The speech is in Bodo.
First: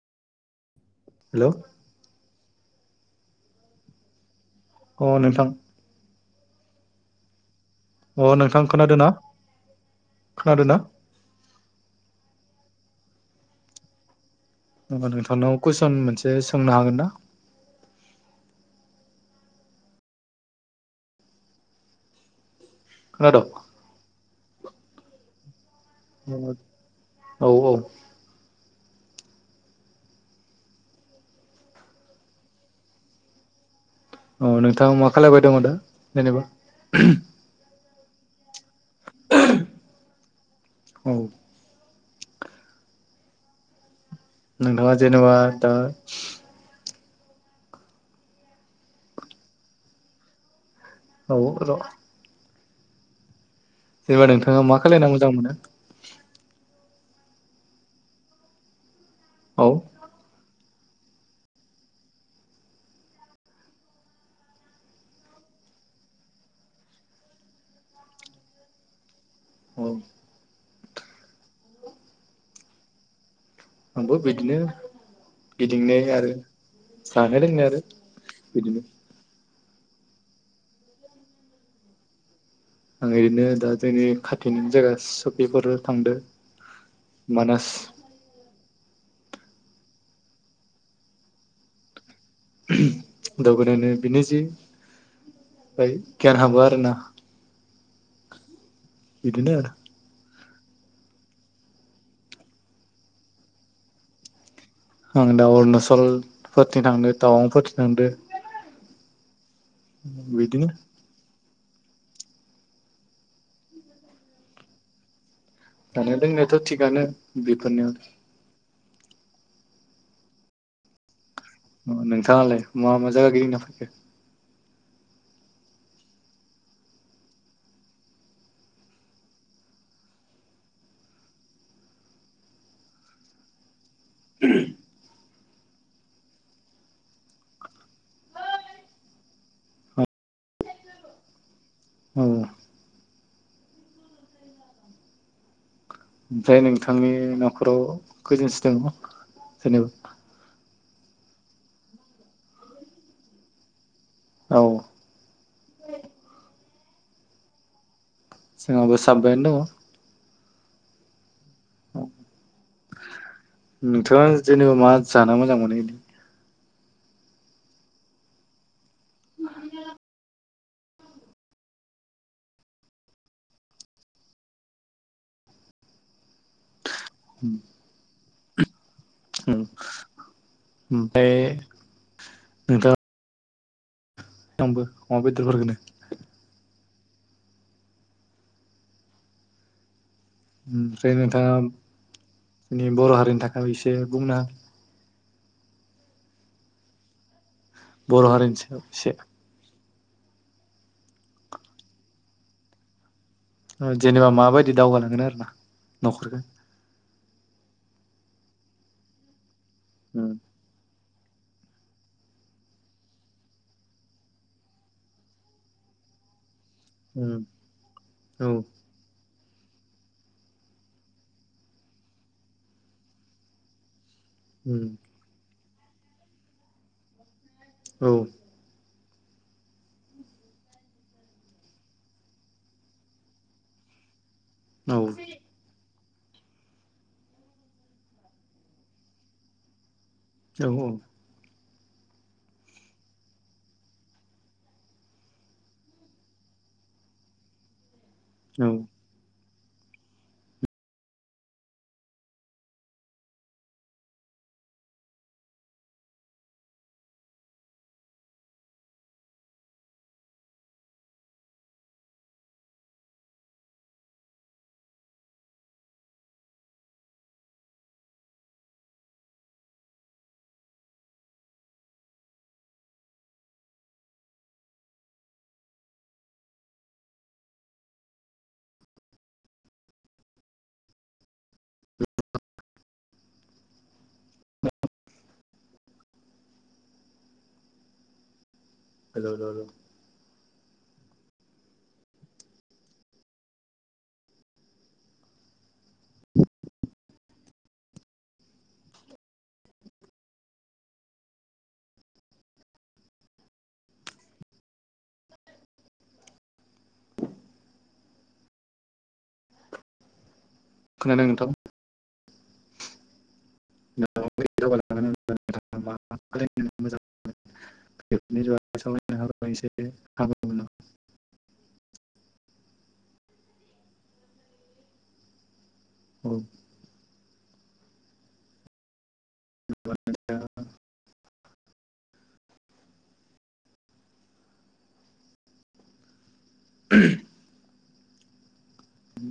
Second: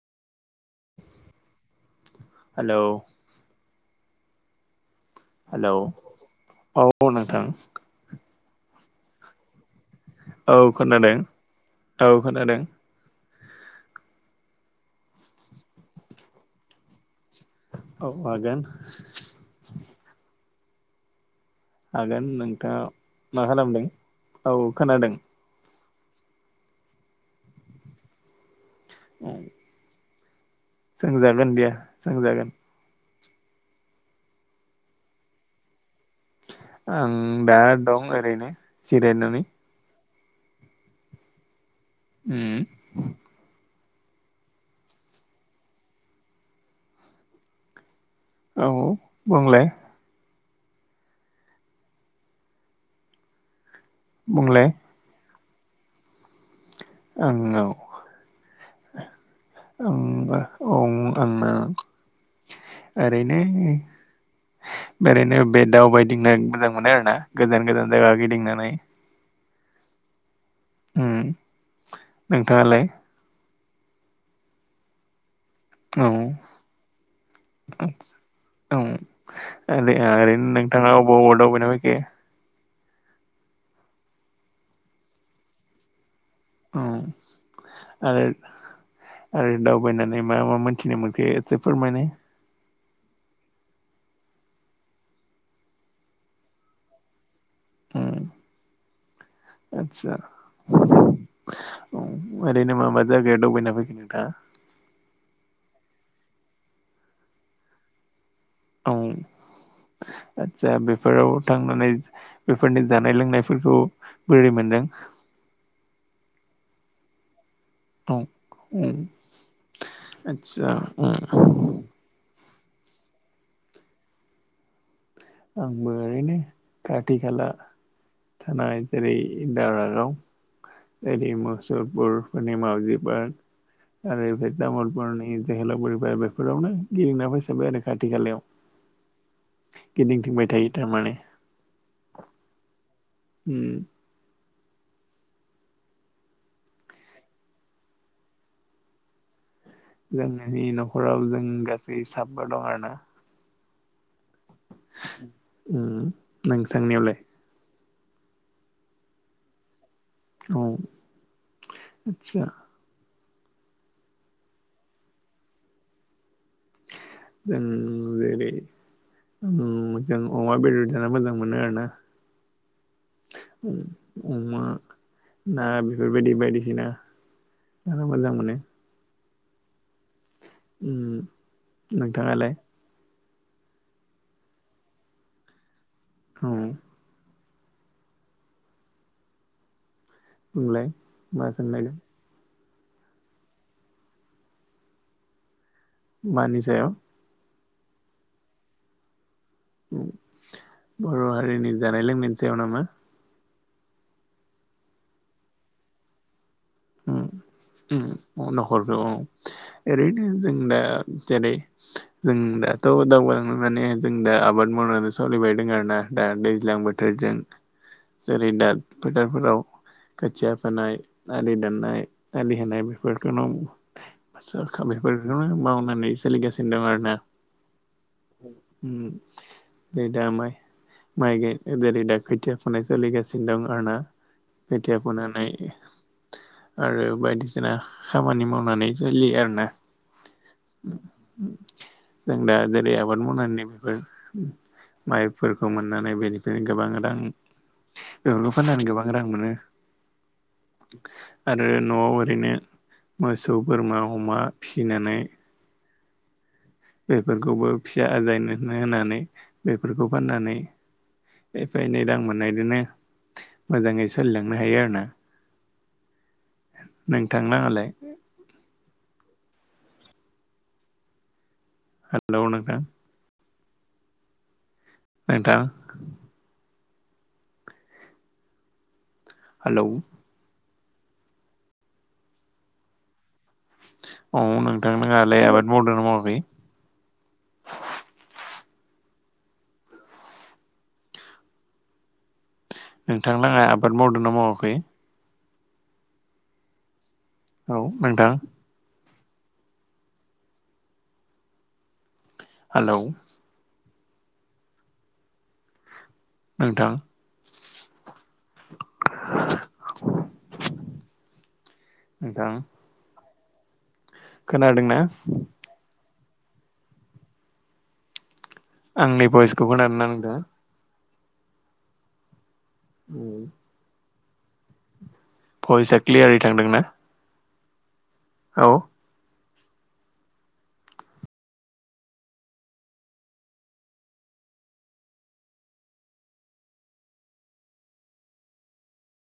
हेलौ। हेलौ। अ नोंथां। हेलौ औ नोंथां। अ नोंथां खोनादों ना। औ खोनादों औ खोनादों। होमबा नोंथांनाव कुइसन मोनसे सोंनो हागोन ना। औ हागोन। हागोन नोंथां। औ खोनाद' मा खालामदों? औ खोनादों। औ औ औ। औ। सोंजागोन दे सोंजागोन। अ नोंथाङा मा खालायबाय दङ' दा? जेनेबा आं दा दं ओरैनो जिरायनानै। औ। उम। नोंथाङा जेनेबा दा औ बुंलाय। औ र'। जेनेबा नोंथाङा बुंलाय मा खालायना मोजां मोनो? आंनाव औ ओमबा औ आंना ओरैनो ओरैनो बे दावबायदिंनो मोजां मोनो आरोना गोजान गोजान जायगा गिदिंनानै। औ। उम नोंथाङालाय? आंबो बेदिनो गिदिंनाय आरो जानाय लोंनाय आरो औ औ बिदिनो। ओरै ओरैनो नोंथाङा अबाव अबाव दावबायना फैखो? आं ओरैनो दा जोंनि खाथिनि जायगा सफिफोराव थांदो। औ मानास आरो आरो दावबायनानै मा मा मोनथिनो मोनखो एसे फोरमायनाय। दावबायनानै बिनो जि फ्राय गियान हाबो आरोना बिदिनो आरो आतसा औ ओरैनो मा मा जायगायाव दावबायना फैखो नोंथाङा? आङो दा अरुणाचलफोरथि थांदो टावांफोरथि थांदो। औ। बिदिनो आतसा बेफोराव थांनानै बेफोरनि जानाय लोंनायफोरखौ बोरै मोनदों? जानाया लोंनायाथ' थिगानो। बिफोरनो आरो औ उम आतसा उम। अ नोंथाङालाय मा मा जायगा गिदिंना फायखो? आंबो ओरैनो खाथि खाला थानाय जेरै दावरागाव ओरै मसुलपुर ओरै माउजि पार्क। ओरै बै तामुलपुरनि जोहोलाव फुरि पार्क बेफोरावनो गिदिंना फैसोबाय आरो खाथि खालायाव। गिदिंथिंबाय थायो थारमाने। औ। उम। ओमफ्राय नोंथांनि न'खराव खैजोनसो दङ? जेनेबा जोंहानि नख खराव जों गासै साबा दं आर [inaudible] ना औ। उ नोंथांनियावलाय? जोंहाबो साबायानो दङ'। औ आतसा। नोंथाङा जेनेबा मा जानो मोजां मोनो बिदि? जों जेरै उ जों अमा बेदर जानो मोजां मोनो आरोना अ-अमा ना बेफोरबायदि बायदिसिना जानो मोजां माने उम। उ नोंथाङालाय? नोंथाङा आंबो अमा बेदरफोरखौनो औ। बुंलाय ओमफ्राय मा सोंनायदों नोंथाङा [unintelligible] बर हारिनि थाखाय इसे बुंनो मानिसायाव बर हारिनि सायाव एसे ओम बर हारिनि जानाय लोंनायनि सायाव नामा? जेनेबा माबायदि दावगानांगोन आरो ना नखरखौ [unintelligible] ओरैनो उम जों दा जेरै जों दाथ दावगालांनाय माने जों दा आबाद मावनानै सोलिबाय दं आरो ना दा दैज्लां बोथोरजों उम जेरै औ दा फोथा [unintelligible] खोथिया फोनाय आलि दाननाय आलि होनाय बेफोरखौ [unintelligible] फसा उम [unintelligible] माव माने सोलिगासिनो दं आरो ना औ उ [unintelligible] जेरै दा खोथिया खुनाय सोलिगासिनो दं आरोना औ औ [unintelligible] नाय आरो बायदिसिना खामानि मावनानै जोलि आरो ना नंगौ जों दा जेरै आबाद मावनायनि [unintelligible] माइफोरखौ मोननानै बेनिफ्रायनो गोबां रां [unintelligible] फाननानै गोबां रां मोनो आरो नआव ओरैनो मोसौ बोरमा अमा फिसिनानै बेफोरखौबो फिसा आजायनो होनानै बेफोरखौ फाननानै एफा एनै रां मोननायदोनो मोजाङै सोलिलांनो हायो आरोना। नोंथांलाहालाय? हेलौ नोंथां नोंथां हालौ औ नोंथां नोङालाय आबाद मावदों मावाखै? [unintelligible] नोंथांलाहा आबाद मावदोंना मावाखै? औ नोंथां। हेलौ नोंथां [inaudible] खोनादों नोंथां नोंथां खोनादोंं ना? दावगालांगोन [unintelligible] आंनि भइसखौ खोनादोंना नोंथाङा [unintelligible] उम। भइसा औ क्लियारै थांदों ना? औ। दा